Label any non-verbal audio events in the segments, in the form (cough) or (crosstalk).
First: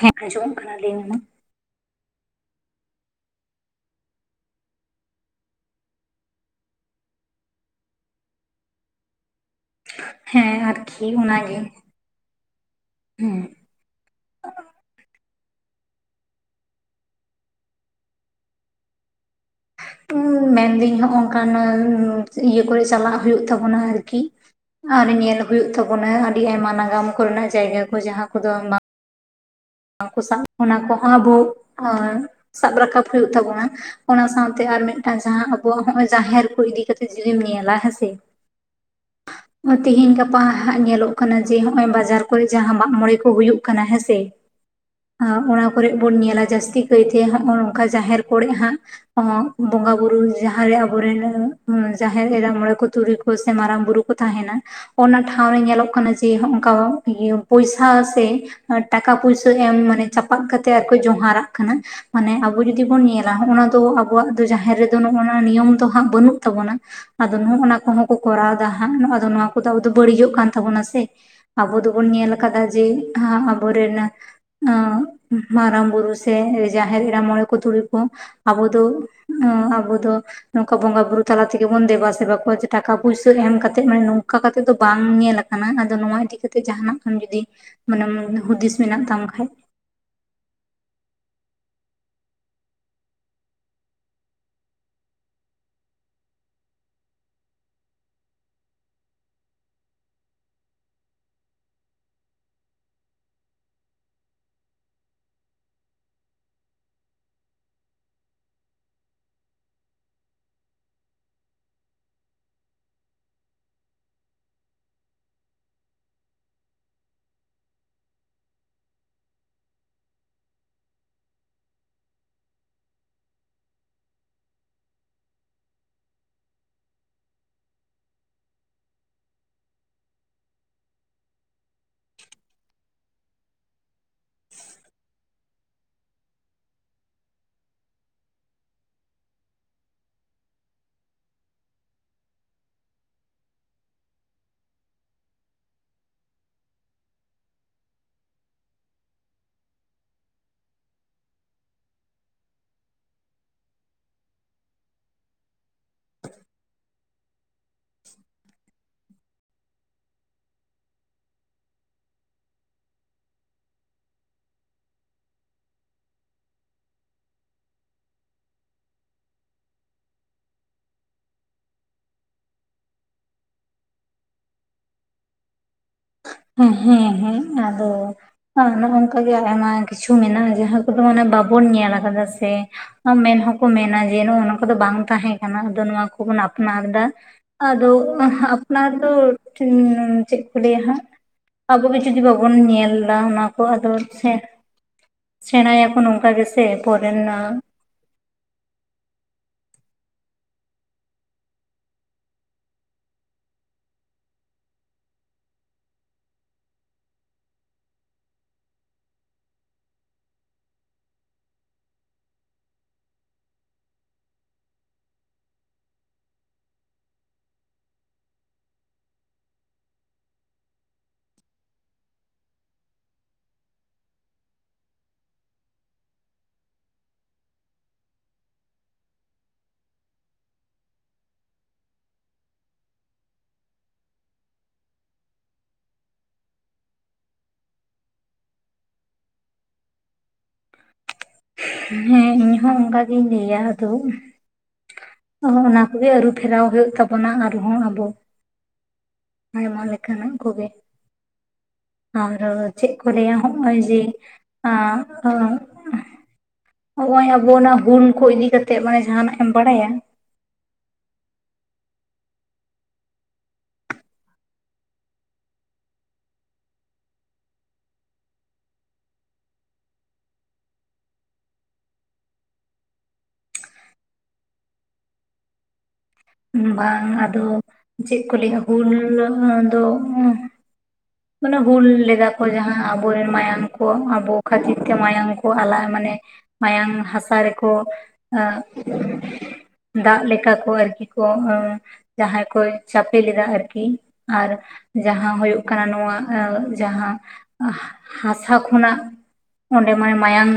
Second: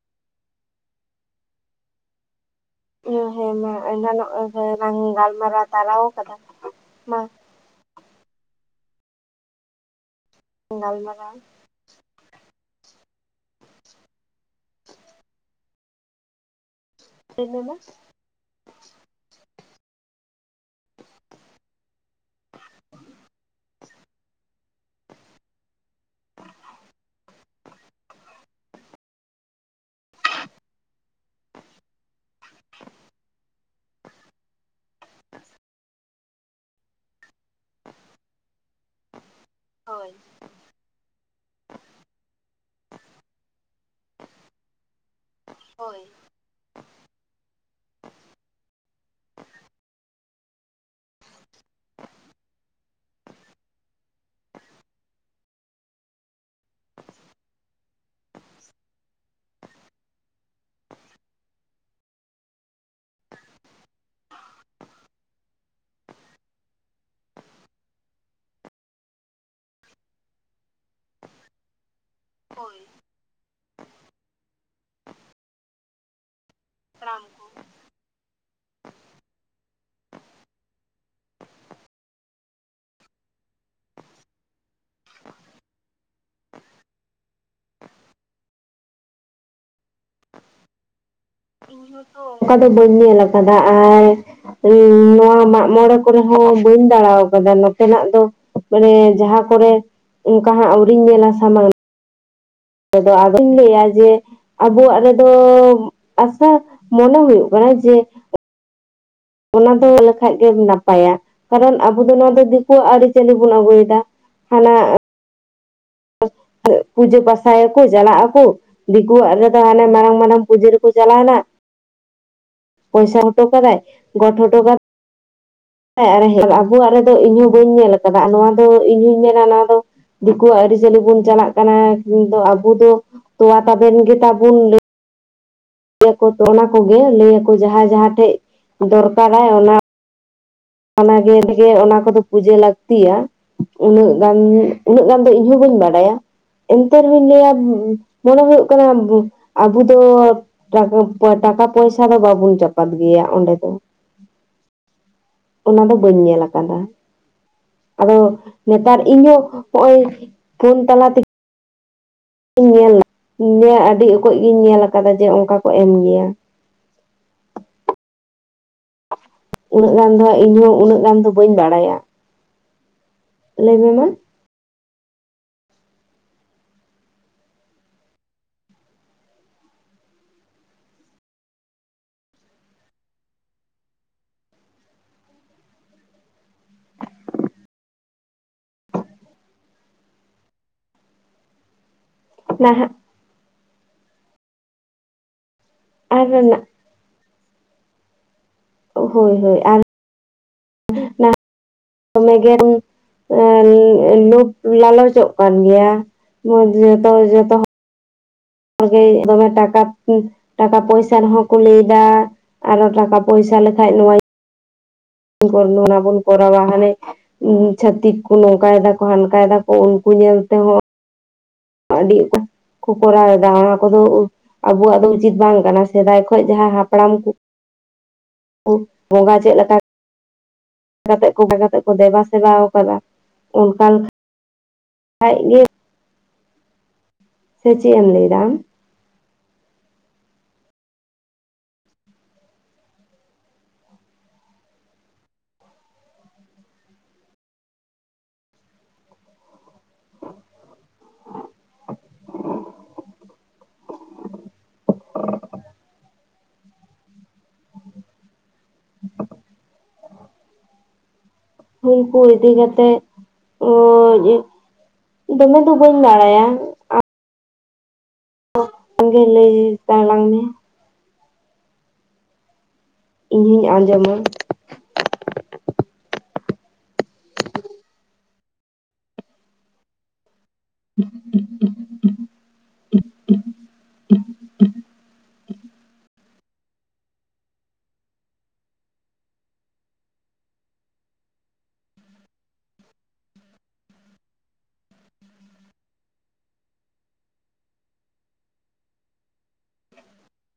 ᱦᱮᱸ ᱟᱸᱡᱚᱢᱚᱜ ᱠᱟᱱᱟ ᱞᱟ. ᱭ ᱢᱮ ᱦᱮᱸ ᱢᱟ ᱮᱱᱱᱟᱝᱚᱜ ᱞᱟᱝ ᱜᱟᱞ ᱢᱟᱨᱟᱣ ᱛᱟᱨᱟᱣ ᱟᱠᱟᱫᱟ ᱢᱟ ᱾ ᱦᱮᱸ ᱟᱨᱠᱤ ᱜᱟᱞᱢᱟᱨᱟᱣ ᱚᱱᱟ ᱜᱮ ᱦᱮᱸ ᱾ (unintelligible) (unintelligible) ᱢᱮᱱᱫᱟᱹᱧ ᱱᱚᱝᱠᱟ ᱤᱭᱟᱹ ᱠᱚᱨᱮ ᱪᱟᱞᱟᱜ ᱦᱩᱭᱩᱜ ᱛᱟᱵᱚᱱᱟ ᱟᱨᱠᱤ ᱟᱨ ᱧᱮᱞ ᱦᱳᱭᱩᱜ ᱛᱟᱵᱚᱱᱟ ᱟᱹᱰᱤ ᱟᱭᱢᱟ ᱱᱟᱜᱟᱢ ᱠᱚᱨᱮᱱᱟᱜ ᱡᱟᱭᱜᱟ ᱠᱚ ᱡᱟᱦᱟᱸ ᱠᱚᱫᱚ ᱵᱟᱝ ᱠᱩ ᱥᱟᱵ ᱚᱱᱟ ᱠᱚᱦᱚᱸ ᱟᱵᱚ ᱥᱟᱵ ᱨᱟᱠᱟᱵ ᱦᱩᱭᱩᱜ ᱛᱟᱵᱚᱱᱟ ᱚᱱᱟ ᱥᱟᱶᱛᱮ ᱟᱨ ᱢᱤᱫᱴᱟᱝ ᱡᱟᱦᱟᱸ ᱟᱵᱩᱣᱟᱜ ᱱᱚᱜ ᱚᱚᱭ ᱡᱟᱦᱮᱨ ᱠᱚ ᱤᱫᱤ ᱠᱟᱛᱮᱜ (unintelligible) ᱡᱩᱫᱤᱢ ᱧᱮᱞ-ᱟ ᱦᱮ ᱥᱮ ᱦᱳᱭ ᱛᱮᱦᱮᱧ ᱜᱟᱯᱟ ᱦᱟᱸᱜ ᱧᱮᱞᱚᱜ ᱠᱟᱱᱟ ᱡᱮ ᱦᱚᱸᱜᱼᱚᱭ ᱵᱟᱡᱟᱨ ᱠᱚᱨᱮ ᱡᱟᱦᱟᱸ ᱢᱟᱜ ᱢᱚᱬᱮ ᱠᱚ ᱦᱩᱭᱩᱜ ᱠᱟᱱᱟ ᱦᱮᱸ ᱥᱮ ᱚᱱᱟ ᱠᱚᱨᱮᱜ ᱦᱳᱭ ᱵᱚᱱ ᱧᱮᱞᱟ ᱡᱟᱹᱥᱛᱤ ᱠᱟᱭᱛᱮ ᱱᱚᱜᱼᱚᱭ ᱱᱚᱝᱠᱟ ᱡᱟᱦᱮᱨ ᱠᱚᱨᱮ ᱦᱟᱸᱜ ᱵᱚᱸᱜᱟ ᱵᱩᱨᱩ ᱡᱟᱦᱟᱸᱨᱮ ᱟᱵᱚᱨᱮᱱ ᱡᱟᱦᱮᱨ ᱮᱨᱟ ᱢᱚᱬᱮ ᱠᱚ ᱛᱩᱨᱩᱭ ᱠᱚ ᱥᱮ ᱢᱟᱨᱟᱝ ᱵᱩᱨᱩ ᱠᱚ ᱛᱟᱦᱮᱱᱟ ᱚᱱᱟ ᱴᱷᱟᱶᱨᱮ ᱧᱮᱞᱚᱜ ᱠᱟᱱᱟ ᱡᱮᱠᱟ ᱯᱚᱭᱥᱟ ᱥᱮ ᱴᱟᱠᱟ ᱯᱚᱭᱥᱟ ᱠᱟᱡ ᱦᱟᱜ ᱢᱟᱱᱮ ᱪᱟᱯᱟᱫ ᱠᱟᱛᱮᱜ ᱟᱨ ᱠᱚ ᱡᱚᱦᱟᱨᱟᱜ ᱠᱟᱱᱟ ᱢᱟᱱᱮ ᱟᱵᱚ ᱡᱩᱚᱫᱤ ᱵᱚᱱ ᱧᱮᱞᱟ ᱚᱱᱟ ᱫᱚ ᱟᱵᱚᱣᱟᱜ ᱫᱚ ᱡᱟᱦᱮᱨ ᱨᱮᱫᱚ ᱱᱚᱜᱼᱚᱱᱟ ᱱᱤᱭᱚᱢ ᱫᱚ ᱦᱟᱸᱜ ᱵᱟᱹᱱᱩᱜ ᱛᱟᱵᱚᱱᱟ ᱟᱫᱚ ᱱᱚᱜ ᱚᱱᱟ ᱠᱚᱦᱚᱸ ᱠᱚ ᱠᱚᱨᱟᱣ ᱮᱫᱟ ᱦᱟᱸᱜ ᱫᱚ ᱱᱚᱣᱟ ᱠᱚᱫᱚ ᱟᱵᱚ ᱫᱚ ᱵᱟᱹᱲᱤᱡᱚᱜ ᱠᱟᱱ ᱛᱟᱵᱚᱱᱟ ᱟᱵᱚ ᱫᱚᱵᱚᱱ ᱧᱮᱞ ᱠᱟᱫᱟ ᱦᱳᱭ ᱡᱮ ᱟᱵᱚ ᱨᱮᱱ ᱢᱟᱨᱟᱝ ᱵᱩᱨᱩ ᱥᱮ ᱡᱟᱦᱮᱨ ᱮᱨᱟ ᱢᱚᱬᱮ ᱠᱚ ᱛᱩᱨᱩᱭ ᱠᱚ ᱠᱚ ᱟᱵᱚ ᱫᱚ ᱟᱵᱚ ᱫᱚ ᱱᱚᱝᱠᱟ ᱵᱚᱸᱜᱟ ᱵᱩᱨᱩ ᱛᱟᱞᱟ ᱛᱮᱜᱮ ᱵᱚᱱ ᱫᱮᱵᱟ ᱥᱮᱵᱟ ᱠᱚᱣᱟ ᱡᱮ ᱴᱟᱠᱟ ᱯᱩᱭᱥᱟᱹ ᱮᱢ ᱠᱟᱛᱮᱫ ᱢᱟᱱᱮ ᱱᱚᱝᱠᱟ ᱠᱟᱛᱮᱫ ᱫᱚ ᱵᱟᱝ ᱧᱮᱞ ᱟᱠᱟᱱᱟ ᱠᱟᱱᱟ ᱟᱫᱚ ᱱᱚᱣᱟ ᱤᱫᱤ ᱠᱟᱛᱮ ᱡᱟᱦᱟᱱᱟᱜ ᱡᱤᱮ ᱦᱩᱫᱤᱥ ᱢᱮᱱᱟᱜ ᱛᱟᱢ ᱠᱷᱟᱱ ᱤᱧ ᱚᱱᱠᱟ ᱫᱚ ᱵᱟᱹᱧ ᱧᱮᱞ ᱟᱠᱟᱫᱟ ᱟᱨ ᱱᱚᱣᱟ ᱢᱟᱜᱢᱚᱬᱮ ᱠᱚᱨᱮ ᱦᱚᱸ ᱵᱟᱹᱧ ᱫᱟᱬᱟ ᱠᱟᱫᱟ ᱱᱚᱛᱮᱱᱟᱜ ᱫᱚ ᱢᱟᱱᱮ ᱡᱟᱦᱟᱸ ᱠᱚᱨᱮ ᱚᱱᱠᱟ ᱦᱟᱸᱜ ᱟᱹᱣᱨᱤᱧ ᱧᱮᱞᱟ ᱥᱟᱢᱟᱝ ᱟᱫᱚ ᱟᱫᱚᱧ ᱞᱟᱹᱭᱟ ᱡᱮ ᱟᱵᱚᱣᱟᱜ ᱨᱮᱫᱚ ᱟᱵᱚ ᱢᱚᱱᱮ ᱦᱩᱭᱩᱜ ᱠᱟᱱᱟ ᱡᱮ ᱚᱱᱟ ᱫᱚ ᱞᱮᱠᱷᱟᱡ ᱜᱮ ᱱᱟᱯᱟᱭᱟ ᱠᱟᱨᱚᱱ ᱟᱵᱚ ᱫᱚ ᱱᱚᱣᱟ ᱫᱚ ᱫᱤᱠᱩᱣᱟᱜ ᱟᱹᱨᱤᱪᱟᱹᱞᱤ ᱵᱚᱱ ᱟᱹᱜᱩᱭᱮᱫᱟ ᱦᱟᱱᱟ ᱯᱩᱡᱟᱹ ᱯᱟᱥᱟᱭᱟᱠᱚ ᱪᱟᱞᱟᱜ ᱟᱠᱚ ᱫᱤᱠᱩᱣᱟᱜ ᱨᱮᱫᱚ ᱦᱟᱱᱮ ᱢᱟᱨᱟᱝ ᱢᱟᱨᱟᱝ ᱯᱩᱡᱟᱹ ᱨᱮᱠᱚ ᱪᱟᱞᱟᱣᱮᱱᱟ ᱯᱚᱭᱥᱟ ᱦᱚᱴᱚ ᱠᱟᱫᱟᱭ ᱜᱚᱰ ᱦᱚᱴᱚ ᱠᱟᱫᱟᱭ ᱦᱮ ᱟᱵᱚᱣᱟᱜ ᱨᱮᱫᱚ ᱤᱧ ᱦᱚᱸ ᱵᱟᱹᱧ ᱧᱮᱞ ᱟᱠᱟᱫᱟ ᱱᱚᱣᱟ ᱫᱚ ᱤᱧ ᱦᱩᱧ ᱧᱮᱞᱟ ᱱᱚᱣᱟ ᱫᱚ ᱫᱤᱠᱩᱣᱟᱜ ᱟᱹᱨᱤᱪᱟᱹᱞᱤ ᱵᱚᱱ ᱪᱟᱞᱟᱜ ᱠᱟᱱᱟ ᱠᱤᱱᱛᱩ ᱟᱵᱚ ᱫᱚ ᱛᱚᱣᱟ ᱛᱟᱵᱮᱱ ᱜᱮ ᱛᱟᱵᱚᱱ ᱚᱱᱟ ᱠᱚᱜᱮ ᱞᱟᱹᱭᱟᱠᱚ ᱡᱟᱦᱟᱸᱭ ᱡᱟᱦᱟᱸ ᱴᱷᱮᱡ ᱫᱚᱨᱠᱟᱨᱟᱭ ᱚᱱᱟ ᱚᱱᱟ ᱜᱮ (unintelligible) ᱚᱱᱟ ᱠᱚᱫᱚ ᱯᱩᱡᱟᱹ ᱞᱟᱹᱠᱛᱤᱭᱟ ᱩᱱᱟᱹᱜ ᱜᱟᱱ ᱩᱱᱟᱹᱜ ᱜᱟᱱ ᱫᱚ ᱤᱧᱦᱚ ᱵᱟᱹᱧ ᱵᱟᱰᱟᱭᱟ ᱮᱱᱛᱮ ᱨᱮᱦᱚᱸᱧ ᱞᱟᱹᱭᱟ ᱢᱚᱱᱮ ᱦᱩᱭᱩᱜ ᱠᱟᱱᱟ ᱟᱵᱚ ᱫᱚ ᱴᱟᱠᱟ ᱯᱚᱭᱥᱟ ᱫᱚ ᱵᱟᱵᱚᱱ ᱪᱟᱯᱟᱫ ᱜᱮᱭᱟ ᱚᱸᱰᱮ ᱫᱚ ᱚᱱᱟ ᱫᱚ ᱵᱟᱹᱧ ᱧᱮᱞ ᱟᱠᱟᱫᱟ᱾ ᱟᱫᱚ ᱱᱮᱛᱟᱨ ᱤᱧ ᱦᱚᱸ ᱱᱚᱜ-ᱚᱭ ᱯᱷᱳᱱ ᱛᱟᱞᱟ ᱛᱮᱜᱮ ᱧᱮᱞ ᱟᱹᱰᱤ ᱚᱠᱚᱡ ᱜᱤᱧ ᱧᱮᱞ ᱟᱠᱟᱫᱟ ᱡᱮ, ᱚᱱᱠᱟ ᱠᱚ ᱮᱢ ᱜᱮᱭᱟ ᱾ (inaudible) ᱩᱱᱟᱹᱜ ᱜᱟᱱ ᱫᱚ ᱦᱟᱸᱜ ᱤᱧᱦᱚᱸ ᱩᱱᱟᱹᱜ ᱜᱟᱱ ᱫᱚ ᱵᱟᱹᱧ ᱵᱟᱲᱟᱭᱟ ᱾ ᱞᱟᱹᱭ ᱢᱮ ᱢᱟ? ᱦᱮᱸ ᱦᱮᱸ ᱦᱮᱸ, ᱟᱫᱚ ᱚᱱᱮ ᱚᱱᱠᱟ ᱜᱮ ᱟᱭᱢᱟ ᱠᱤᱪᱷᱩ ᱢᱮᱱᱟᱜ-ᱟ, ᱡᱟᱦᱟᱸ ᱠᱚᱫᱚ ᱢᱟᱱᱮ ᱵᱟᱵᱚᱱ ᱧᱮᱞ ᱟᱠᱟᱫᱟ ᱥᱮ ᱾ ᱢᱮᱱ ᱦᱚᱸᱠᱚ ᱢᱮᱱᱟ ᱡᱮ, ᱱᱚᱜᱚ ᱱᱚᱣᱟ ᱠᱚᱫᱚ ᱵᱟᱝ ᱛᱟᱦᱮᱸ ᱠᱟᱱᱟ, ᱟᱫᱚ ᱱᱚᱣᱟ ᱠᱚᱵᱚᱱ ᱟᱯᱱᱟᱨ ᱮᱫᱟ ᱾ ᱟᱫᱚ ᱟᱯᱱᱟᱨ ᱫᱚ ᱪᱮᱫ ᱞᱟᱭ-ᱟ ᱦᱟᱸᱜ ᱟᱵᱚ ᱜᱮ ᱡᱩᱫᱤ ᱵᱟᱵᱚᱱ ᱧᱮᱞ ᱱᱟᱦᱟᱜ ᱞᱟ ᱚᱱᱟ ᱠᱚ ᱟᱫᱚ ᱥᱮᱬᱟᱭᱟᱠᱚ ᱟᱨ ᱱᱚᱝᱠᱟ ᱜᱮᱥᱮ ᱯᱚᱨᱮ ᱨᱮᱱᱟᱜ ᱾ ᱦᱳᱭ ᱦᱳᱭ ᱟᱨ ᱢᱮᱜ (unintelligible) (unintelligible) ᱮ ᱞᱩᱵᱷ ᱞᱟᱞᱚᱪᱚᱜ ᱠᱟᱱ ᱜᱮᱭᱟ, ᱡᱚᱛᱚ ᱡᱚᱛᱚ ᱟᱜᱮ ᱫᱚᱢᱮ ᱴᱟᱠᱟ ᱴᱟᱠᱟ ᱯᱚᱭᱥᱟᱹ ᱨᱮᱦᱚᱸ ᱠᱚ ᱞᱟᱹᱭᱮᱫᱟ ᱾ ᱟᱨᱚ ᱴᱟᱠᱟ ᱯᱚᱭᱥᱟᱹ ᱞᱮᱠᱷᱟᱡ ᱱᱚᱣᱟ ᱚᱱᱟᱵᱚᱱ ᱠᱚᱨᱟᱣᱟ ᱦᱟᱱᱮ ᱪᱷᱟᱛᱤᱠ ᱠᱚ ᱱᱚᱝᱠᱟᱭ ᱫᱟᱠᱚ ᱦᱟᱱᱠᱟᱭ ᱫᱟ ᱠᱚ ᱩᱱᱠᱩ ᱧᱮᱞ ᱛᱮᱦᱚᱸ, ᱟᱹᱰᱤ ᱠᱚ ᱠᱚᱨᱟᱣ ᱮᱫᱟ ᱚᱱᱟ ᱠᱚᱫᱚ ᱟᱵᱚᱣᱟᱜ ᱫᱚ ᱩᱪᱤᱛ ᱵᱟᱝ ᱠᱟᱱᱟ, ᱥᱮᱫᱟᱭ ᱠᱷᱚᱱ ᱡᱟᱦᱟᱸ ᱦᱟᱯᱲᱟᱢ ᱠᱚ ᱵᱚᱸᱜᱟ ᱪᱮᱫ ᱞᱮᱠᱟ? ᱠᱟᱛᱮ ᱠᱚ ᱠᱟᱛᱮ ᱠᱚ ᱫᱮᱵᱟ ᱥᱮᱵᱟᱣ ᱟᱠᱟᱫᱟ ᱚᱱᱠᱟᱱ ᱟᱡ ᱜᱮ ᱥᱮ ᱪᱮᱫ ᱮᱢ ᱞᱟᱹᱭᱮᱫᱟ ᱟᱢ? ᱦᱮᱸ ᱤᱧᱦᱚᱸ ᱚᱱᱠᱟᱜᱤᱧ ᱞᱟᱹᱭᱟ ᱟᱫᱚ ᱾ ᱦᱚᱸ ᱚᱱᱟ ᱠᱚᱜᱮ ᱟᱹᱨᱩᱯᱷᱮᱨᱟᱣ ᱦᱩᱭᱩᱜ ᱛᱟᱵᱚᱱᱟ ᱟᱨᱦᱚᱸ ᱟᱵᱚ ᱾ ᱟᱭᱢᱟ ᱞᱮᱠᱟᱱᱟᱜ ᱠᱚᱜᱮ ᱾ ᱟᱨ ᱪᱮᱫ ᱠᱚ ᱞᱟᱹᱭᱟ ᱦᱚᱸᱜ-ᱚᱭ ᱡᱮ ᱦᱚᱸᱜ-ᱚᱭ ᱟᱵᱚ ᱚᱱᱟ ᱦᱩᱞ ᱠᱚ ᱤᱫᱤ ᱠᱟᱛᱮ ᱢᱟᱱᱮ ᱡᱟᱦᱟᱸᱱᱟᱜ ᱮᱢ ᱵᱟᱲᱟᱭᱟ? ᱦᱩᱞ ᱠᱚ ᱤᱫᱤ ᱠᱟᱛᱮ ᱫᱚᱢᱮ ᱫᱚ ᱵᱟᱹᱧ ᱵᱟᱲᱟᱭᱟ ᱾ ᱟᱢ ᱜᱮ ᱞᱟᱹᱭ ᱛᱟᱞᱟᱝ ᱢᱮ ᱾ ᱤᱧ ᱦᱚᱧ ᱟᱸᱡᱚᱢᱟ ᱾ ᱵᱟᱝ ᱟᱫᱚ ᱪᱮᱫ ᱠᱚ ᱞᱟᱹᱭᱟ ᱦᱩᱞ ᱫᱚ ᱢᱟᱱᱮ ᱦᱩᱞ ᱞᱮᱜᱟ ᱡᱟᱦᱟᱸ ᱟᱵᱚᱨᱮᱱ ᱢᱟᱭᱟᱢ ᱠᱚ ᱟᱵᱚ ᱠᱷᱟᱹᱛᱤᱨ ᱛᱮ ᱢᱟᱭᱟᱢ ᱠᱚ ᱟᱞᱟᱭ ᱢᱟᱱᱮ ᱢᱟᱭᱟᱝ ᱦᱟᱥᱟ ᱨᱮᱠᱚ ᱫᱟᱜ ᱞᱮᱠᱟ ᱠᱚ ᱟᱨᱠᱤ ᱡᱟᱦᱟᱸᱭ ᱠᱚ ᱪᱟᱯᱮ ᱞᱮᱫᱟ ᱟᱨᱠᱤ ᱟᱨ ᱡᱟᱦᱟᱸ ᱦᱩᱭᱩᱜ ᱠᱟᱱᱟ ᱱᱚᱣᱟ ᱡᱟᱦᱟᱸ ᱦᱟᱥᱟ ᱠᱷᱚᱱᱟᱜ ᱚᱸᱰᱮ ᱢᱟᱱᱮ ᱢᱟᱭᱟᱝ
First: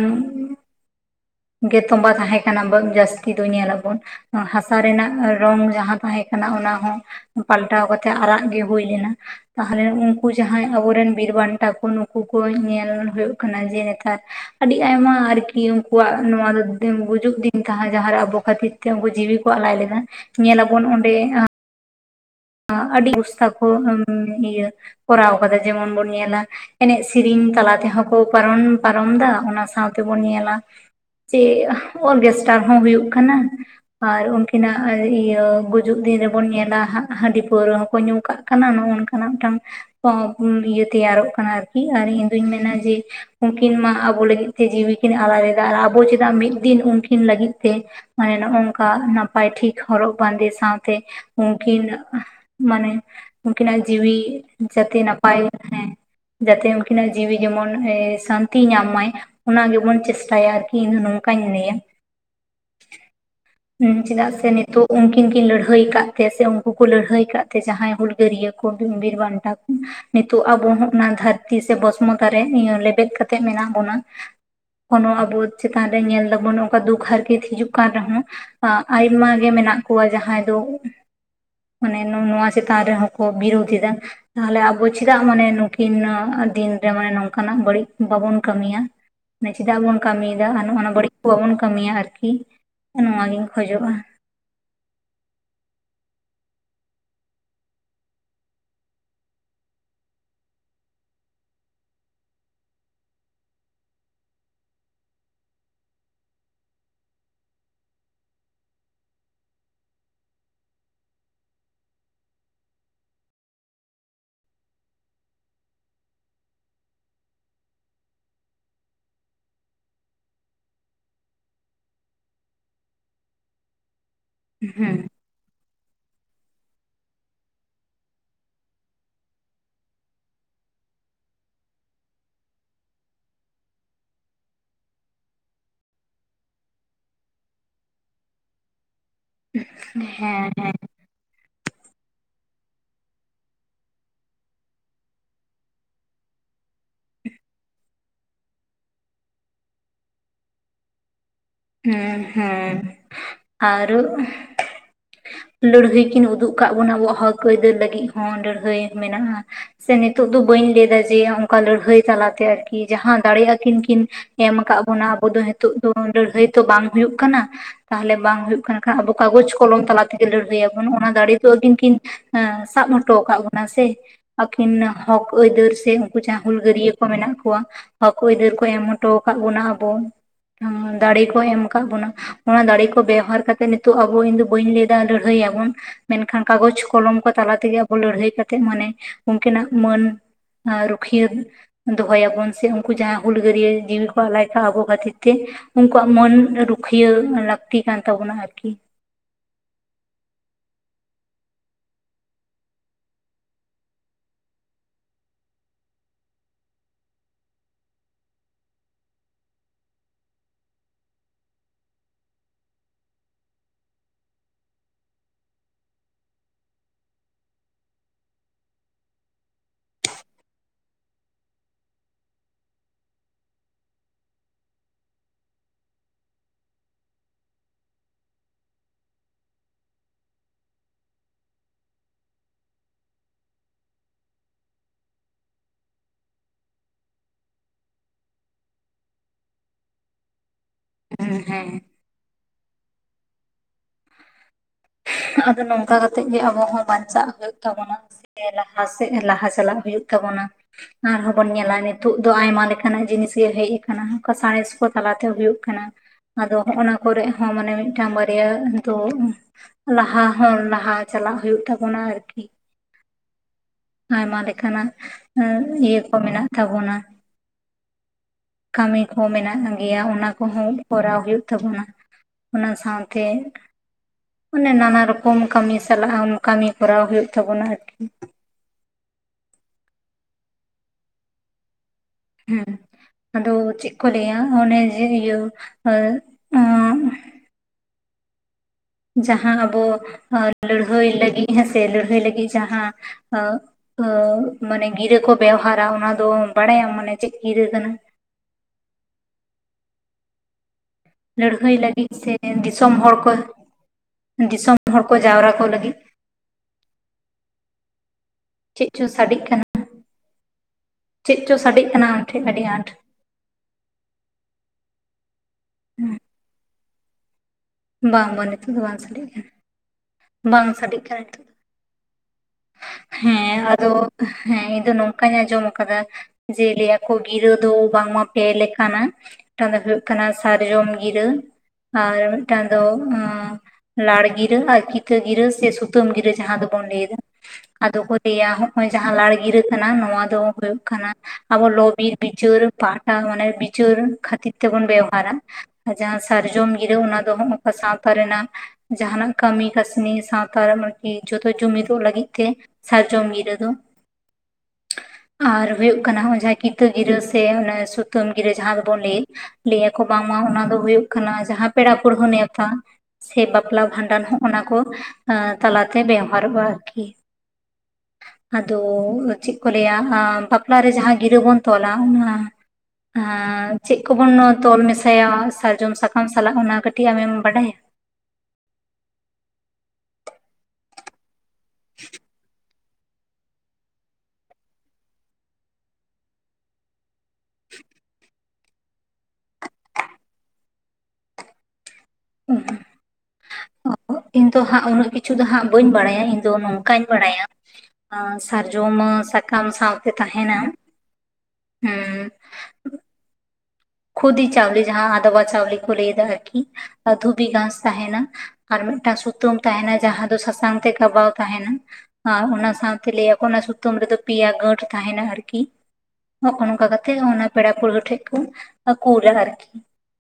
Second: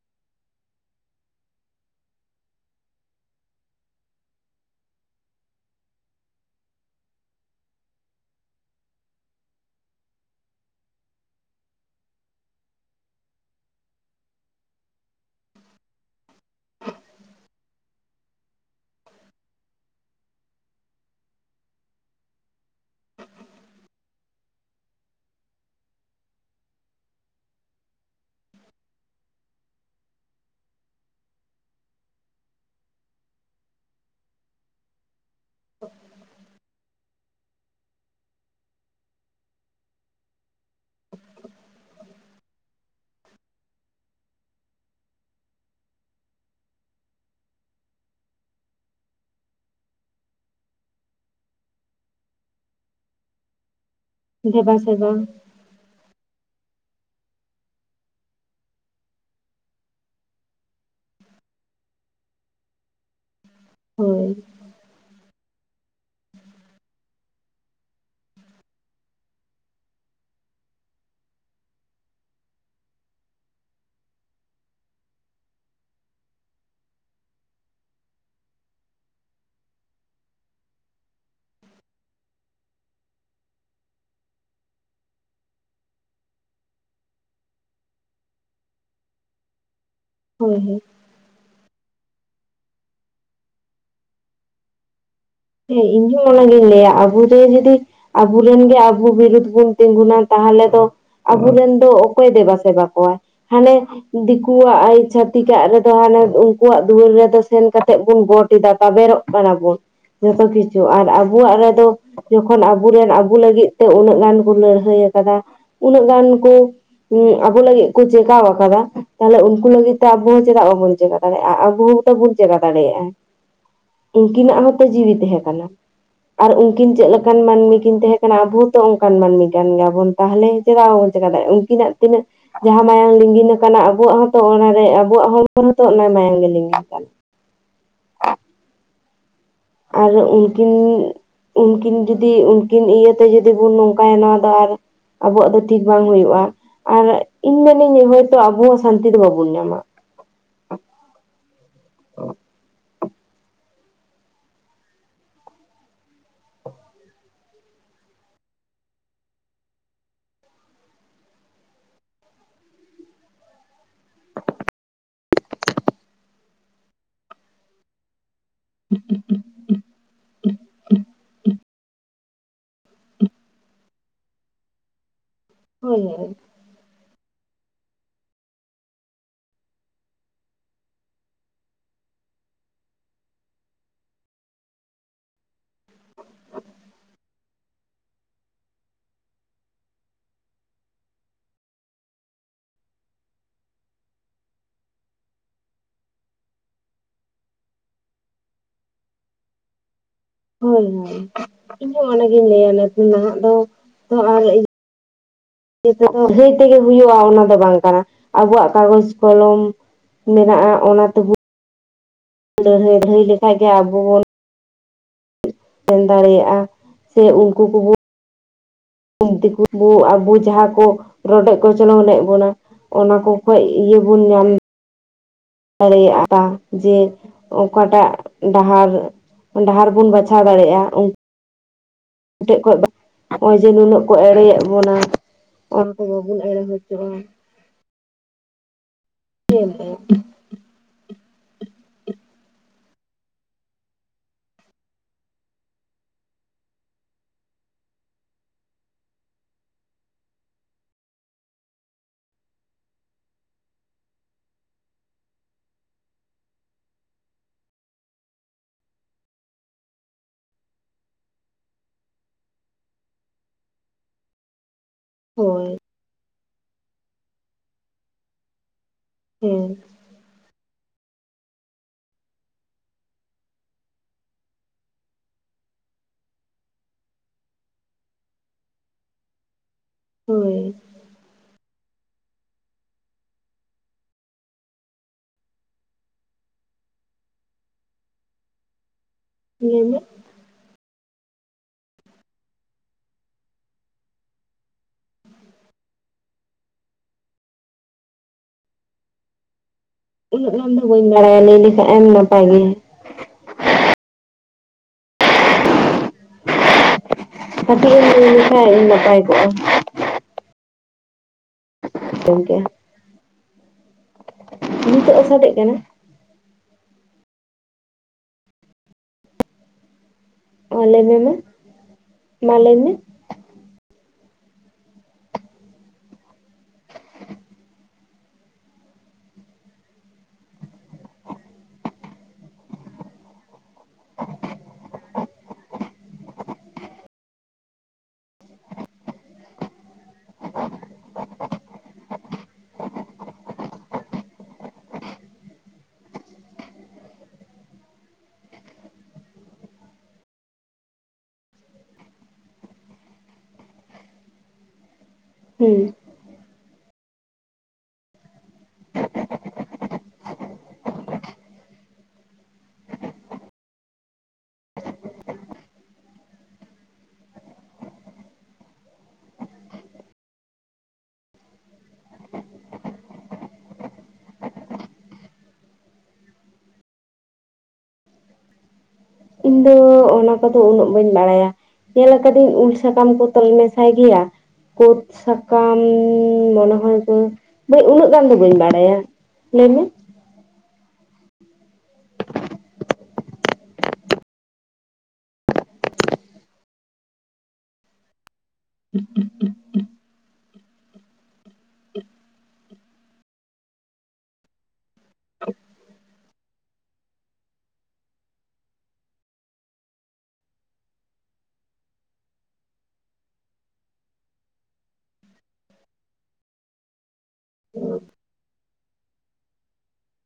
ᱜᱮ ᱛᱚᱸᱵᱟ ᱛᱟᱦᱮᱸ ᱠᱟᱱᱟ ᱡᱟᱹᱥᱛᱤ ᱫᱚ ᱧᱮᱞ ᱟᱵᱚᱱ ᱾ ᱦᱟᱥᱟ ᱨᱮᱱᱟᱜ ᱨᱚᱝ ᱡᱟᱦᱟᱸ ᱛᱟᱸᱦᱮ ᱠᱟᱱᱟ ᱚᱱᱟᱦᱚᱸ, ᱯᱟᱞᱴᱟᱣ ᱠᱟᱛᱮ ᱟᱨᱟᱜ ᱜᱮ ᱦᱩᱭ ᱞᱮᱱᱟ ᱾ ᱛᱟᱦᱚᱞᱮ ᱩᱱᱠᱩ ᱡᱟᱦᱟᱸᱭ ᱟᱵᱚᱨᱮᱱ ᱵᱤᱨ ᱵᱟᱱᱴᱟ ᱠᱚ ᱱᱩᱠᱩ ᱠᱚ ᱧᱮᱞ ᱦᱩᱭᱩᱜ ᱠᱟᱱᱟ ᱡᱮ ᱱᱮᱛᱟᱨ ᱟᱹᱰᱤ ᱟᱭᱢᱟ ᱟᱨᱠᱤ ᱩᱱᱠᱩᱣᱟᱜ ᱱᱚᱶᱟ ᱫᱚ ᱜᱩᱡᱩᱜ ᱫᱤᱱ ᱛᱟᱦᱮᱸ ᱡᱟᱦᱟᱸᱨᱮ ᱟᱵᱚ ᱠᱷᱟᱹᱛᱤᱨ ᱛᱮ ᱩᱱᱠᱩ ᱡᱤᱣᱤ ᱠᱚ ᱟᱞᱟᱭ ᱞᱮᱫᱟ ᱧᱮᱞᱟᱵᱚᱱ ᱚᱸᱰᱮ ᱾ ᱟᱹᱰᱤ ᱚᱵᱚᱥᱛᱷᱟ ᱠᱚ ᱤᱭᱟᱹ ᱠᱚᱨᱟᱣ ᱟᱠᱟᱫᱟ, ᱡᱮᱢᱚᱱ ᱵᱚᱱ ᱧᱮᱞᱟ ᱮᱱᱮᱡ ᱥᱮᱨᱮᱹᱧ ᱛᱟᱞᱟ ᱛᱮᱦᱚᱸ ᱠᱚ ᱯᱟᱨᱚᱢ ᱯᱟᱨᱚᱢ ᱫᱟ ᱚᱱᱟ ᱥᱟᱶᱛᱮᱵᱚᱱ ᱧᱮᱞᱟ ᱥᱮ ᱚᱨᱜᱮᱥᱴᱟᱨ ᱦᱚᱸ ᱦᱩᱭᱩᱜ ᱠᱟᱱᱟ ᱟᱨ ᱩᱱᱠᱤᱱᱟᱜ ᱤᱭᱟᱹ ᱜᱩᱡᱩᱜ ᱫᱤᱱ ᱨᱮᱵᱚᱱ ᱧᱮᱞᱟ ᱦᱟᱺᱰᱤ ᱯᱟᱹᱣᱨᱟᱹ ᱦᱚᱸᱠᱚ ᱧᱩ ᱠᱟᱜ ᱠᱟᱱᱟ ᱱᱚᱝᱠᱟᱱᱟᱜ ᱢᱤᱫᱴᱟᱝ ᱤᱭᱟᱹ ᱛᱮᱭᱟᱨᱚᱜ ᱠᱟᱱᱟ ᱟᱨᱠᱤ ᱟᱨ ᱤᱧ ᱫᱩᱧ ᱢᱮᱱᱟ ᱡᱮ ᱩᱱᱠᱤᱱ ᱢᱟ ᱟᱵᱚ ᱞᱟᱹᱜᱤᱫ ᱛᱮ ᱡᱤᱣᱤ ᱠᱤᱱ ᱟᱞᱟ ᱞᱮᱫᱟ ᱟᱨ ᱟᱵᱚ ᱪᱮᱫᱟᱜ ᱢᱤᱫ ᱫᱤᱱ ᱩᱱᱠᱤᱱ ᱞᱟᱹᱜᱤᱫ ᱛᱮ ᱢᱟᱱᱮ ᱱᱚᱜᱼᱚ ᱱᱚᱝᱠᱟ ᱱᱟᱯᱟᱭ ᱴᱷᱤᱠ ᱦᱚᱨᱚᱜ ᱵᱟᱸᱫᱮ ᱥᱟᱶᱛᱮ ᱩᱱᱠᱤᱱ ᱢᱟᱱᱮ ᱩᱱᱠᱤᱱᱟᱜ ᱡᱤᱣᱤ ᱫᱮᱵᱟ ᱡᱟᱛᱮ ᱥᱮᱵᱟ ᱱᱟᱯᱟᱭ ᱦᱮᱸ (inaudible) ᱡᱟᱛᱮ ᱩᱱᱠᱤᱱᱟᱜ ᱡᱤᱣᱤ ᱡᱮᱢᱚᱱ ᱥᱟᱱᱛᱤ ᱧᱟᱢ ᱢᱟᱭ᱾ ᱚᱱᱟ ᱜᱮᱵᱚᱱ ᱪᱮᱥᱴᱟᱭᱟ ᱟᱨᱠᱤ ᱤᱧᱫᱚ ᱱᱚᱝᱠᱟᱧ ᱞᱟᱹᱭᱟ ᱩᱸ ᱦᱮᱸ ᱪᱮᱫᱟᱜ ᱥᱮ ᱱᱤᱛᱚᱜ ᱩᱱᱠᱤᱱ ᱠᱤᱱ ᱞᱟᱹᱲᱦᱟᱹᱭ ᱟᱠᱟᱫ ᱛᱮ ᱥᱮ ᱩᱱᱠᱩ ᱠᱚ ᱞᱟᱹᱲᱦᱟᱹᱭ ᱠᱟᱫ ᱛᱮ ᱡᱟᱦᱟᱸᱭ ᱦᱩᱞᱜᱟᱹᱨᱭᱟᱹ ᱠᱚ ᱵᱤᱨ ᱵᱤᱨ ᱵᱟᱱᱴᱟ ᱠᱚ ᱱᱤᱛᱚᱜ ᱟᱵᱚ ᱦᱚᱸ ᱚᱱᱟ ᱫᱷᱟᱹᱨᱛᱤ ᱥᱮ ᱵᱚᱥᱢᱚᱛᱟᱨ ᱨᱮ ᱱᱤᱭᱟᱹ ᱞᱮᱵᱮᱫ ᱠᱟᱛᱮ ᱢᱮᱱᱟᱜ ᱵᱚᱱᱟ ᱾ ᱠᱚᱱᱳ ᱟᱵᱚ ᱪᱮᱛᱟᱱ ᱨᱮ ᱧᱮᱞ ᱫᱟᱵᱚᱱ ᱚᱱᱠᱟ ᱫᱩᱠ ᱦᱟᱨᱠᱮᱛ ᱦᱤᱡᱩᱜ ᱠᱟᱱ ᱨᱮᱦᱚᱸ ᱟᱭᱢᱟ ᱜᱮ ᱢᱮᱱᱟᱜ ᱠᱚᱣᱟ ᱡᱟᱦᱟᱸᱭ ᱫᱚ ᱢᱟᱱᱮ ᱱᱚᱣᱟ ᱪᱮᱛᱟᱱ ᱨᱮᱦᱠᱚ ᱵᱤᱨᱩᱫᱽᱫᱮᱫᱟ ᱾ ᱛᱟᱦᱞᱮ ᱟᱵᱚ ᱪᱮᱫᱟᱜ ᱢᱟᱱᱮ ᱱᱩᱠᱤᱱ ᱫᱤᱱᱨᱮ ᱢᱟᱱᱮ ᱱᱚᱝᱠᱟᱱᱟᱜ ᱵᱟᱹᱲᱤᱡ ᱵᱟᱵᱚᱱ ᱠᱟᱹᱢᱤᱭᱟ ᱢᱮ ᱪᱮᱫᱟᱜ ᱵᱚᱱ ᱠᱟᱹᱢᱤᱭᱮᱫᱟ ᱦᱳᱭ ᱦᱳᱭ ᱱᱚᱜ ᱱᱟ ᱵᱟᱹᱲᱤᱡ ᱠᱚ ᱵᱟᱵᱚᱱ ᱠᱟᱹᱢᱤᱭᱟ ᱟᱨᱠᱤ ᱱᱚᱣᱟᱜᱤᱧ ᱠᱷᱚᱡᱚᱜᱼᱟ᱾ ᱦᱮᱸ ᱤᱧᱦᱚᱸ ᱚᱱᱟᱜᱤᱧ ᱞᱟᱹᱭᱟ ᱟᱵᱚᱫᱚ ᱡᱩᱫᱤ ᱟᱵᱚᱨᱮᱱ ᱜᱮ ᱟᱵᱚ ᱵᱤᱨᱩᱫ ᱵᱚᱱ ᱛᱤᱸᱜᱩᱱᱟ ᱛᱟᱦᱚᱞᱮ ᱫᱚ ᱟᱵᱚᱨᱮᱱ ᱫᱚ ᱚᱠᱚᱭ ᱫᱮᱵᱟ ᱥᱮᱵᱟ ᱠᱚᱣᱟᱭ ᱦᱟᱱᱮ ᱫᱤᱠᱩᱣᱟᱜ ᱟᱭ ᱪᱷᱟᱹᱛᱤᱠᱟᱜ ᱨᱮᱫᱚ ᱦᱟᱱᱮ ᱩᱱᱠᱩᱣᱟᱜ ᱫᱩᱣᱟᱹᱨ ᱨᱮᱫᱚ ᱥᱮᱱ ᱠᱟᱛᱮᱜ ᱵᱩᱱ ᱜᱚᱴ ᱮᱫᱟ ᱛᱟᱵᱮᱨᱚᱜ ᱠᱟᱱᱟᱵᱚᱱ ᱡᱚᱛᱚ ᱠᱤᱪᱷᱩ ᱟᱨ ᱟᱵᱚᱣᱟᱜ ᱨᱮᱫᱚ ᱡᱚᱠᱷᱚᱱ ᱟᱵᱚᱨᱮᱱ ᱟᱵᱩ ᱞᱟᱹᱜᱤᱫ ᱛᱮ ᱩᱱᱟᱹᱜ ᱜᱟᱱ ᱠᱚ ᱞᱟᱹᱲᱦᱟᱹᱭ ᱟᱠᱟᱫᱟ ᱩᱱᱟᱹᱜ ᱜᱟᱱ ᱠᱚ ᱦᱮᱸ ᱟᱵᱩ ᱞᱟᱹᱜᱤᱫ ᱠᱚ ᱪᱮᱠᱟ ᱟᱠᱟᱫᱟ ᱛᱟᱦᱚᱞᱮ ᱩᱱᱠᱩ ᱞᱟᱹᱜᱤᱫ ᱛᱮ ᱟᱵᱚ ᱦᱚᱸ ᱪᱮᱫᱟᱜ ᱵᱟᱵᱚᱱ ᱪᱮᱠᱟ ᱫᱟᱲᱮᱭᱟᱜᱼᱟ ᱟᱵᱚ ᱦᱚᱸᱛᱚ ᱵᱚᱱ ᱪᱮᱠᱟ ᱫᱟᱲᱮᱭᱟᱜᱼᱟ ᱩᱱᱠᱤᱱᱟᱜ ᱦᱚᱛᱚ ᱦᱮᱸ ᱡᱤᱣᱤ ᱛᱟᱦᱮᱸ ᱠᱟᱱᱟ ᱟᱨ ᱩᱱᱠᱤᱱ ᱪᱮᱫ ᱞᱮᱠᱟᱱ ᱢᱟᱹᱱᱢᱤ ᱠᱤᱱ ᱛᱟᱦᱮᱸ ᱠᱟᱱᱟ ᱟᱵᱚ ᱛᱚ ᱚᱱᱠᱟᱱ ᱢᱟᱹᱱᱢᱤ ᱠᱟᱱ ᱜᱮᱭᱟᱵᱩᱱ᱾ ᱛᱟᱦᱚᱞᱮ ᱪᱮᱫᱟᱜ ᱵᱟᱵᱚᱱ ᱪᱤᱠᱟ ᱫᱟᱲᱮᱭᱟᱜ ᱩᱱᱠᱤᱱᱟᱜ ᱛᱤᱱᱟᱹᱜ ᱡᱟᱦᱟᱸ ᱢᱟᱭᱟᱝ ᱞᱤᱸᱜᱤᱱ ᱟᱠᱟᱱᱟ ᱟᱵᱚᱣᱟᱜ ᱦᱚᱸᱛᱚ ᱚᱱᱟᱨᱮ ᱟᱵᱚᱣᱟᱜ ᱦᱚᱲᱢᱚ ᱨᱮ ᱦᱚᱸᱛᱚ ᱚᱱᱟ ᱢᱟᱭᱟᱢ ᱜᱮ ᱞᱤᱸᱜᱤᱱ ᱟᱠᱟᱱᱟ᱾ ᱟᱨ ᱦᱮᱸ ᱩᱱᱠᱤᱱ ᱩᱱᱠᱤᱱ ᱡᱩᱫᱤ ᱩᱱᱠᱤᱱ ᱤᱭᱟᱹᱛᱮ ᱡᱩᱫᱤ ᱵᱚᱱ ᱱᱚᱝᱠᱟᱭᱟ ᱱᱚᱣᱟ ᱫᱚ ᱟᱨ ᱟᱵᱚᱣᱟᱜ ᱫᱚ ᱴᱷᱤᱠ ᱵᱟᱝ ᱦᱳᱭᱳᱜᱼᱟ ᱟᱨ ᱤᱧ ᱢᱮᱱᱟᱧ ᱦᱚᱭᱛᱚ ᱟᱵᱚ ᱦᱚᱸ ᱥᱟᱱᱛᱤ ᱫᱚ ᱵᱟᱵᱚᱱ ᱧᱟᱢᱟ᱾ ᱦᱩᱸ ᱦᱩᱸ ᱟᱨᱦᱚᱸ ᱞᱟᱹᱲᱦᱟᱹᱭ ᱠᱤᱱ ᱩᱫᱩᱜ ᱟᱠᱟᱫ ᱵᱚᱱᱟ ᱟᱵᱚᱣᱟᱜ ᱦᱚᱠ ᱟᱹᱭᱫᱟᱹᱨ ᱞᱟᱹᱜᱤᱫ ᱦᱚᱸ ᱞᱟᱹᱲᱦᱟᱹᱭ ᱢᱮᱱᱟᱜᱼᱟ ᱥᱮ ᱱᱤᱛᱚᱜ ᱫᱚ ᱵᱟᱹᱧ ᱞᱟᱹᱭ ᱫᱟᱲᱮᱭᱟᱜ ᱡᱮ ᱚᱱᱠᱟ ᱞᱟᱹᱲᱦᱟᱹᱭ ᱛᱟᱞᱟᱛᱮ ᱟᱨᱠᱤ ᱡᱟᱦᱟᱸ ᱫᱟᱲᱮᱭᱟᱜ ᱟᱹᱠᱤᱱ ᱠᱤᱱ ᱮᱢ ᱟᱠᱟᱫ ᱵᱚᱱᱟ ᱟᱵᱚ ᱫᱚ ᱱᱤᱛᱚᱜ ᱫᱚ ᱞᱟᱹᱲᱦᱟᱹᱭ ᱛᱚ ᱵᱟᱝ ᱦᱩᱭᱩᱜ ᱠᱟᱱᱟ ᱛᱟᱦᱚᱞᱮ ᱵᱟᱝ ᱦᱩᱭᱩᱜ ᱟᱵᱚ ᱠᱟᱜᱚᱡᱽ ᱠᱚᱞᱚᱢ ᱛᱟᱞᱟ ᱛᱮᱜᱮ ᱞᱟᱹᱲᱦᱟᱹᱭ ᱟᱵᱚᱱ ᱚᱱᱟ ᱫᱟᱲᱮ ᱫᱚ ᱟᱹᱠᱤᱱ ᱠᱤᱱ ᱮ ᱥᱟᱵ ᱦᱚᱴᱚ ᱟᱠᱟᱫ ᱵᱚᱱᱟ ᱥᱮ ᱟᱹᱠᱤᱱ ᱦᱚᱠ ᱟᱹᱭᱫᱟᱹᱨ ᱥᱮ ᱦᱳᱭ ᱩᱱᱠᱩ ᱦᱳᱭ ᱡᱟᱦᱟᱸ ᱦᱩᱞ ᱜᱟᱹᱨᱭᱟᱹ ᱠᱚ ᱢᱮᱱᱟᱜ ᱠᱚᱣᱟ ᱟᱠᱚ ᱟᱹᱭᱫᱟᱹᱨ ᱠᱚ ᱮᱢ ᱦᱚᱴᱚ ᱟᱠᱟᱫ ᱵᱚᱱᱟ ᱫᱟᱲᱮ ᱠᱚ ᱮᱢ ᱟᱠᱟᱫ ᱵᱚᱱᱟ ᱚᱱᱟ ᱫᱟᱲᱮ ᱠᱚ ᱵᱮᱣᱦᱟᱨ ᱠᱟᱛᱮᱜ ᱱᱤᱛᱚᱜ ᱟᱵᱚ ᱤᱧ ᱫᱚ ᱵᱟᱹᱧ ᱞᱟᱹᱭ ᱫᱟ ᱞᱟᱹᱲᱦᱟᱹᱭ ᱟᱵᱚᱱ ᱢᱮᱱᱠᱷᱟᱱ ᱠᱟᱜᱚᱡᱽ ᱠᱚᱞᱚᱢ ᱠᱚ ᱛᱟᱞᱟ ᱛᱮᱜᱮ ᱟᱵᱚ ᱞᱟᱹᱲᱦᱟᱹᱭ ᱠᱟᱛᱮᱜ ᱢᱟᱱᱮ ᱩᱱᱠᱤᱱᱟᱜ ᱢᱟᱹᱱ, ᱟᱨ ᱨᱩᱠᱷᱤᱭᱟᱹ ᱫᱚᱦᱚᱭ ᱟᱵᱚᱱ ᱥᱮ ᱩᱱᱠᱩ ᱡᱟᱦᱟᱸᱭ ᱦᱩᱞᱜᱟᱹᱨᱭᱟᱹ ᱡᱤᱣᱤ ᱠᱚ ᱟᱞᱟᱭ ᱠᱟᱜ ᱟᱵᱚ ᱠᱷᱟᱹᱛᱤᱨ ᱛᱮ, ᱟᱠᱚᱣᱟᱜ ᱢᱟᱹᱱ ᱨᱩᱠᱷᱤᱭᱟᱹ ᱞᱟᱹᱠᱛᱤ ᱠᱟᱱ ᱛᱟᱵᱚᱱᱟ ᱟᱨᱠᱤ, ᱦᱳᱭ ᱦᱳᱭ ᱤᱧᱦᱚᱸ ᱚᱱᱟᱜᱤᱧ ᱞᱟᱹᱭᱟ ᱱᱤᱛ ᱱᱟᱦᱟᱜ ᱫᱚ ᱛᱚ ᱟᱨ ᱞᱟᱹᱲᱦᱟᱹᱭ ᱛᱮᱜᱮ ᱦᱩᱭᱩᱜᱼᱟ ᱚᱱᱟ ᱫᱚ ᱵᱟᱝ ᱠᱟᱱᱟ ᱟᱵᱚᱣᱟᱜ ᱠᱟᱜᱚᱡᱽ, ᱠᱚᱞᱚᱢ, ᱢᱮᱱᱟᱜᱼᱟ ᱚᱱᱟ ᱛᱮᱦᱚᱸ ᱞᱟᱹᱲᱦᱟᱹᱭ ᱞᱟᱹᱭ ᱞᱮᱠᱷᱟ ᱜᱮ ᱟᱵᱚ ᱵᱚᱱ ᱥᱮᱱ ᱫᱟᱲᱮᱭᱟᱜᱼᱟ ᱥᱮ ᱩᱱᱠᱩ ᱠᱚᱵᱚ, ᱫᱤᱠᱩ ᱠᱚ ᱟᱵᱚ ᱡᱟᱦᱟᱸ ᱠᱚ ᱨᱚᱰᱚᱡ ᱠᱚᱪᱚᱞᱚᱱᱮᱫ ᱵᱚᱱᱟ ᱾ ᱚᱱᱟ ᱠᱚ ᱠᱷᱚᱡ ᱤᱭᱟᱹ ᱵᱚᱱ ᱧᱟᱢ ᱫᱟᱲᱮᱭᱟᱜᱼᱟ ᱡᱮ ᱚᱠᱟᱴᱟᱜ ᱰᱟᱦᱟᱨ ᱰᱟᱦᱟᱨ ᱵᱚᱱ ᱵᱟᱪᱷᱟᱣ ᱫᱟᱲᱮᱭᱟᱜᱼᱟ ᱴᱷᱮᱜ ᱠᱷᱚᱡ ᱱᱚᱜᱼᱚᱭ ᱡᱮ ᱱᱩᱱᱟᱹᱜ ᱠᱚ ᱮᱲᱮᱭᱮᱜ ᱵᱚᱱᱟ ᱚᱱᱟ ᱠᱚ ᱵᱟᱵᱚᱱ ᱮᱲᱮ ᱦᱚᱪᱚᱜᱼᱟ (inaudible) ᱦᱮᱸ ᱦᱮᱸᱻ ᱟᱫᱚ ᱱᱚᱝᱠᱟ ᱠᱟᱛᱮᱜ ᱜᱮ ᱟᱵᱚ ᱦᱚᱸ ᱵᱟᱧᱪᱟᱜ ᱦᱩᱭᱩᱜ ᱛᱟᱵᱚᱱᱟ ᱞᱟᱦᱟ ᱥᱮᱜ ᱞᱟᱦᱟ ᱪᱟᱞᱟᱜ ᱦᱩᱭᱩᱜ ᱛᱟᱵᱚᱱᱟ ᱟᱨᱦᱚᱸ ᱵᱚᱱ ᱧᱮᱞᱟ ᱱᱤᱛᱚᱜ ᱫᱚ ᱟᱭᱢᱟ ᱞᱮᱠᱟᱱᱟᱜ ᱡᱤᱱᱤᱥ ᱜᱮ ᱦᱮᱡ ᱟᱠᱟᱱᱟ ᱚᱠᱟ ᱥᱟᱬᱮᱥ ᱠᱚ ᱛᱟᱞᱟᱛᱮ ᱦᱩᱭᱩᱜ ᱠᱟᱱᱟ ᱟᱫᱚ ᱦᱚᱸᱜᱼᱱᱟ ᱠᱚᱨᱮ ᱦᱚᱸ ᱢᱟᱱᱮ ᱢᱤᱫᱴᱟᱝ ᱵᱟᱨᱭᱟ ᱫᱚ ᱞᱟᱦᱟ ᱦᱚᱸ ᱞᱟᱦᱟ ᱪᱟᱞᱟᱜ ᱦᱩᱭᱩᱜ ᱛᱟᱵᱚᱱᱟ ᱟᱨᱠᱤ ᱟᱭᱢᱟ ᱞᱮᱠᱟᱱᱟᱜ ᱦᱳᱭ ᱤᱭᱟᱹ ᱠᱚ ᱢᱮᱱᱟᱜ ᱛᱟᱵᱚᱱᱟ ᱾ ᱠᱟᱹᱢᱤ ᱠᱚ ᱢᱮᱱᱟᱜ ᱦᱮᱸ ᱜᱮᱭᱟ ᱚᱱᱟ ᱮᱸ ᱦᱮᱜ ᱠᱚᱨᱟᱣ ᱦᱩᱭᱩᱜ ᱛᱟᱵᱚᱱᱟ ᱚᱱᱟ ᱥᱟᱶᱛᱮ ᱚᱱᱮ ᱱᱟᱱᱟ ᱨᱚᱠᱚᱢ ᱠᱟᱹᱢᱤ ᱥᱟᱞᱟᱜᱼᱟ ᱠᱟᱹᱢᱤ ᱠᱚᱨᱟᱣ ᱦᱩᱭᱩᱜ ᱛᱟᱵᱚᱱᱟ ᱟᱨᱠᱤ, ᱦᱳᱭᱻ ᱦᱮᱸ ᱟᱫᱚ ᱪᱮᱜ ᱠᱚ ᱞᱟᱹᱭᱟ ᱚᱱᱮ ᱡᱮ ᱤᱭᱟᱹ ᱮᱸ ᱮᱸᱻ ᱡᱟᱦᱟᱸ ᱞᱟᱹᱭ ᱟᱵᱚ ᱢᱮ ᱞᱟᱹᱲᱦᱟᱹᱭ ᱞᱟᱹᱜᱤᱫ ᱦᱮᱸᱥᱮ ᱞᱟᱹᱲᱦᱟᱹᱭ ᱞᱟᱹᱜᱤᱫ ᱡᱟᱦᱟᱸ ᱚᱸᱜ ᱟᱹᱻ ᱢᱟᱱᱮ ᱜᱤᱨᱟᱹ ᱠᱚ ᱵᱮᱣᱦᱟᱨᱟ ᱚᱱᱟ ᱫᱚ ᱵᱟᱲᱟᱭᱟᱢ ᱢᱟᱱᱮ ᱪᱮᱫ ᱜᱤᱨᱟᱹ ᱠᱟᱱᱟ ᱩᱱᱟᱹᱜ ᱤᱧ ᱫᱚ ᱵᱟᱹᱧ ᱵᱟᱲᱟᱭ ᱞᱟᱹᱲᱦᱟᱹᱭ ᱞᱟᱹᱜᱤᱫ ᱥᱮ ᱫᱤᱥᱚᱢ ᱦᱚᱲ ᱠᱚ ᱫᱤᱥᱚᱢ ᱦᱚᱲ ᱠᱚ ᱡᱟᱣᱨᱟ ᱠᱚ ᱞᱟᱹᱜᱤᱫ ᱠᱟᱹᱴᱤᱡ ᱮᱢ ᱞᱮ ᱞᱮᱠᱷᱟᱡ ᱤᱧ ᱪᱮᱫ ᱪᱚ ᱱᱟᱯᱟᱭ ᱥᱟᱰᱮᱜ ᱠᱚᱜᱼᱟ ᱠᱟᱱᱟ ᱪᱮᱫ ᱪᱚ ᱥᱟᱰᱮᱜ ᱠᱟᱱᱟ ᱟᱢᱴᱷᱮᱡ ᱜᱚᱝᱠᱮ ᱟᱹᱰᱤ ᱟᱸᱴ ᱱᱤᱛᱚᱜ ᱦᱚᱸ ᱥᱟᱰᱮᱜ ᱠᱟᱱᱟ (inaudible) ᱵᱟᱝ ᱵᱟᱝ ᱱᱤᱛᱚᱜ ᱫᱚ ᱵᱟᱝ ᱥᱟᱰᱮᱜ ᱠᱟᱱᱟ ᱵᱟᱝ ᱚ ᱥᱟᱰᱮᱜ ᱞᱟᱹᱭ ᱢᱮ ᱠᱟᱱᱟ ᱢᱟ ᱱᱤᱛᱚᱜ ᱫᱚ ᱢᱟ ᱞᱟᱹᱭ ᱢᱮ ᱦᱮᱸ ᱟᱫᱚ ᱦᱮᱸ ᱤᱧ ᱫᱚ ᱱᱚᱝᱠᱟᱧ ᱟᱸᱡᱚᱢ ᱟᱠᱟᱫᱟ ᱡᱮ ᱞᱟᱹᱭᱟ ᱠᱚ ᱜᱤᱨᱟᱹ ᱫᱚ ᱵᱟᱝᱢᱟ ᱯᱮ ᱞᱮᱠᱟᱱᱟ ᱢᱤᱫᱴᱟᱝ ᱫᱚ ᱦᱳᱭᱳᱜ ᱠᱟᱱᱟ ᱥᱟᱨᱡᱚᱢ ᱜᱤᱨᱟᱹ ᱟᱨ ᱢᱤᱫᱴᱟᱝ ᱫᱚ ᱞᱟᱲ ᱜᱤᱨᱟᱹ ᱟᱨ ᱠᱤᱛᱟᱹ ᱜᱤᱨᱟᱹ ᱥᱮ ᱥᱩ ᱥᱩᱛᱟᱹᱢ ᱜᱤᱨᱟᱹ ᱡᱟᱦᱟᱸ ᱫᱚᱵᱚᱱ ᱞᱟᱹᱭ ᱮᱫᱟ ᱟᱫᱚ ᱠᱚ ᱞᱟᱹᱭᱟ ᱦᱚᱸᱜᱼᱚᱭ ᱡᱟᱦᱟᱸ ᱞᱟᱲ ᱜᱤᱨᱟᱹ ᱠᱟᱱᱟ ᱱᱚᱣᱟ ᱫᱚ ᱦᱩᱭᱩᱜ ᱠᱟᱱᱟ ᱟᱵᱚ ᱞᱚᱼᱵᱤᱨ ᱵᱤᱪᱟᱹᱨ ᱯᱟᱦᱴᱟ ᱢᱟᱱᱮ ᱵᱤᱪᱟᱹᱨ ᱠᱷᱟᱹᱛᱤᱨ ᱛᱮᱵᱚᱱ ᱵᱮᱣᱦᱟᱨᱟ ᱟᱨ ᱡᱟᱦᱟᱸ ᱥᱟᱨᱡᱚᱢ ᱜᱤᱨᱟᱹ ᱚᱱᱟ ᱫᱚ ᱦᱚᱸᱜ ᱚᱝᱠᱟ ᱥᱟᱶᱛᱟ ᱨᱮᱱᱟᱜ ᱡᱟᱦᱟᱱᱟᱜ ᱠᱟᱹᱢᱤ ᱠᱟᱹᱥᱱᱤ ᱥᱟᱶᱛᱟ (unintelligible) ᱡᱚᱛᱚ ᱡᱩᱢᱤᱫᱚᱜ ᱞᱟᱹᱜᱤᱫ ᱛᱮ ᱥᱟᱨᱡᱚᱢ ᱜᱤᱨᱟᱹ ᱫᱚ (inaudible) ᱟᱨ ᱦᱩᱭᱩᱜ ᱠᱟᱱᱟ ᱦᱚᱸᱜᱼᱚᱭ ᱡᱟᱦᱟᱸ ᱠᱤᱛᱟᱹ ᱜᱤᱨᱟᱹ ᱥᱮ ᱚᱱᱮ ᱥᱩᱛᱟᱹᱢ ᱜᱤᱨᱟᱹ ᱡᱟᱦᱟᱸ ᱫᱚᱵᱚᱱ ᱞᱟᱹᱭᱮᱫ ᱞᱟᱹᱭᱟ ᱠᱚ ᱵᱟᱝᱢᱟ ᱚᱱᱟ ᱫᱚ ᱦᱩᱭᱩᱜ ᱠᱟᱱᱟ ᱡᱟᱦᱟᱸ ᱯᱮᱲᱟ ᱯᱟᱹᱲᱦᱟᱹ ᱱᱮᱶᱛᱟ ᱥᱮ ᱵᱟᱯᱞᱟ ᱵᱷᱟᱸᱰᱟᱱ ᱦᱚᱸ ᱚᱱᱟᱠᱚ ᱛᱟᱞᱟᱛᱮ ᱵᱮᱣᱦᱟᱨᱚᱜᱼᱟ ᱟᱨᱠᱤ (inaudible) ᱟᱫᱚ ᱪᱮᱫ ᱠᱚ ᱞᱟᱹᱭᱟ ᱵᱟᱯᱞᱟᱨᱮ ᱡᱟᱦᱟᱸ ᱜᱤᱨᱟᱹ ᱵᱚᱱ ᱛᱚᱞᱟ ᱚᱱᱟ ᱪᱮᱜ ᱠᱚᱵᱚᱱ ᱛᱚᱞ ᱢᱮᱥᱟᱭᱟ ᱥᱟᱨᱡᱚᱢ ᱥᱟᱠᱟᱢ ᱥᱟᱞᱟᱜ ᱚᱱᱟ ᱠᱟᱹ ᱴᱤᱡ ᱟᱢᱮᱢ ᱵᱟᱰᱟᱭᱟ ᱤᱧ ᱫᱚ ᱚᱱᱟ ᱠᱚᱫᱚ ᱩᱱᱟᱹᱜ ᱵᱟᱹᱧ ᱵᱟᱲᱟᱭᱟ ᱧᱮᱞ ᱠᱟᱫᱟᱹᱧ ᱩᱞ ᱥᱟᱠᱟᱢ ᱠᱚ ᱛᱚᱞ ᱢᱮᱥᱟᱭ ᱜᱮᱭᱟ ᱠᱳᱫ ᱥᱟᱠᱟᱢᱻ ᱢᱚᱱᱮ ᱦᱚᱭ ᱛᱚ ᱵᱟᱹᱧ ᱩᱱᱟᱹᱜ ᱜᱟᱱ ᱫᱚ ᱵᱟᱹᱧ ᱵᱟᱲᱟᱭᱟ ᱞᱟᱹᱭᱢᱮ (inaudible) ᱤᱧ ᱫᱚ ᱦᱟᱸᱜ ᱩᱱᱟᱹᱜ ᱠᱤᱪᱷᱩ ᱫᱚ ᱦᱟᱸᱜ ᱵᱟᱹᱧ ᱵᱟᱲᱟᱭᱟ, ᱤᱧ ᱫᱚ ᱱᱚᱝᱠᱟᱧ ᱵᱟᱲᱟᱭᱟ ᱾ ᱥᱟᱨᱡᱚᱢ ᱥᱟᱠᱟᱢ ᱥᱟᱶᱛᱮ ᱛᱟᱦᱮᱱᱟ ᱾ ᱦᱩᱸᱻ ᱠᱷᱩᱫᱤ ᱪᱟᱣᱞᱮ ᱡᱟᱦᱟᱸ ᱟᱫᱣᱟ ᱪᱟᱣᱞᱮ ᱠᱚ ᱞᱟᱹᱭ ᱮᱫᱟ ᱟᱨ ᱠᱤ ᱫᱷᱩᱵᱤ ᱜᱷᱟᱥ ᱛᱟᱦᱮᱸᱱᱟ ᱟᱨ ᱢᱤᱫᱴᱟᱝ ᱥᱩᱛᱟᱹᱢ ᱛᱟᱦᱮᱸᱱᱟ ᱡᱟᱦᱟᱸ ᱫᱚ ᱥᱟᱥᱟᱝ ᱛᱮ ᱜᱟᱵᱟᱣ ᱛᱟᱦᱮᱸᱱᱟ ᱟᱨ ᱚᱱᱟ ᱥᱟᱶᱛᱮ ᱞᱟᱹᱭᱟᱠᱚ ᱚᱱᱟ ᱥᱩᱛᱟᱹᱢ ᱨᱮᱫᱚ ᱯᱮᱭᱟ ᱜᱟᱹᱴ ᱛᱟᱦᱮᱸᱱᱟ ᱟᱨᱠᱤ ᱦᱚᱜ ᱱᱚᱝᱠᱟ ᱠᱟᱛᱮᱜ ᱚᱱᱟ ᱯᱮᱲᱟ ᱯᱟᱹᱲᱦᱟᱹ ᱴᱷᱮᱱ ᱠᱚ ᱠᱩᱞᱟ ᱟᱨᱠᱤ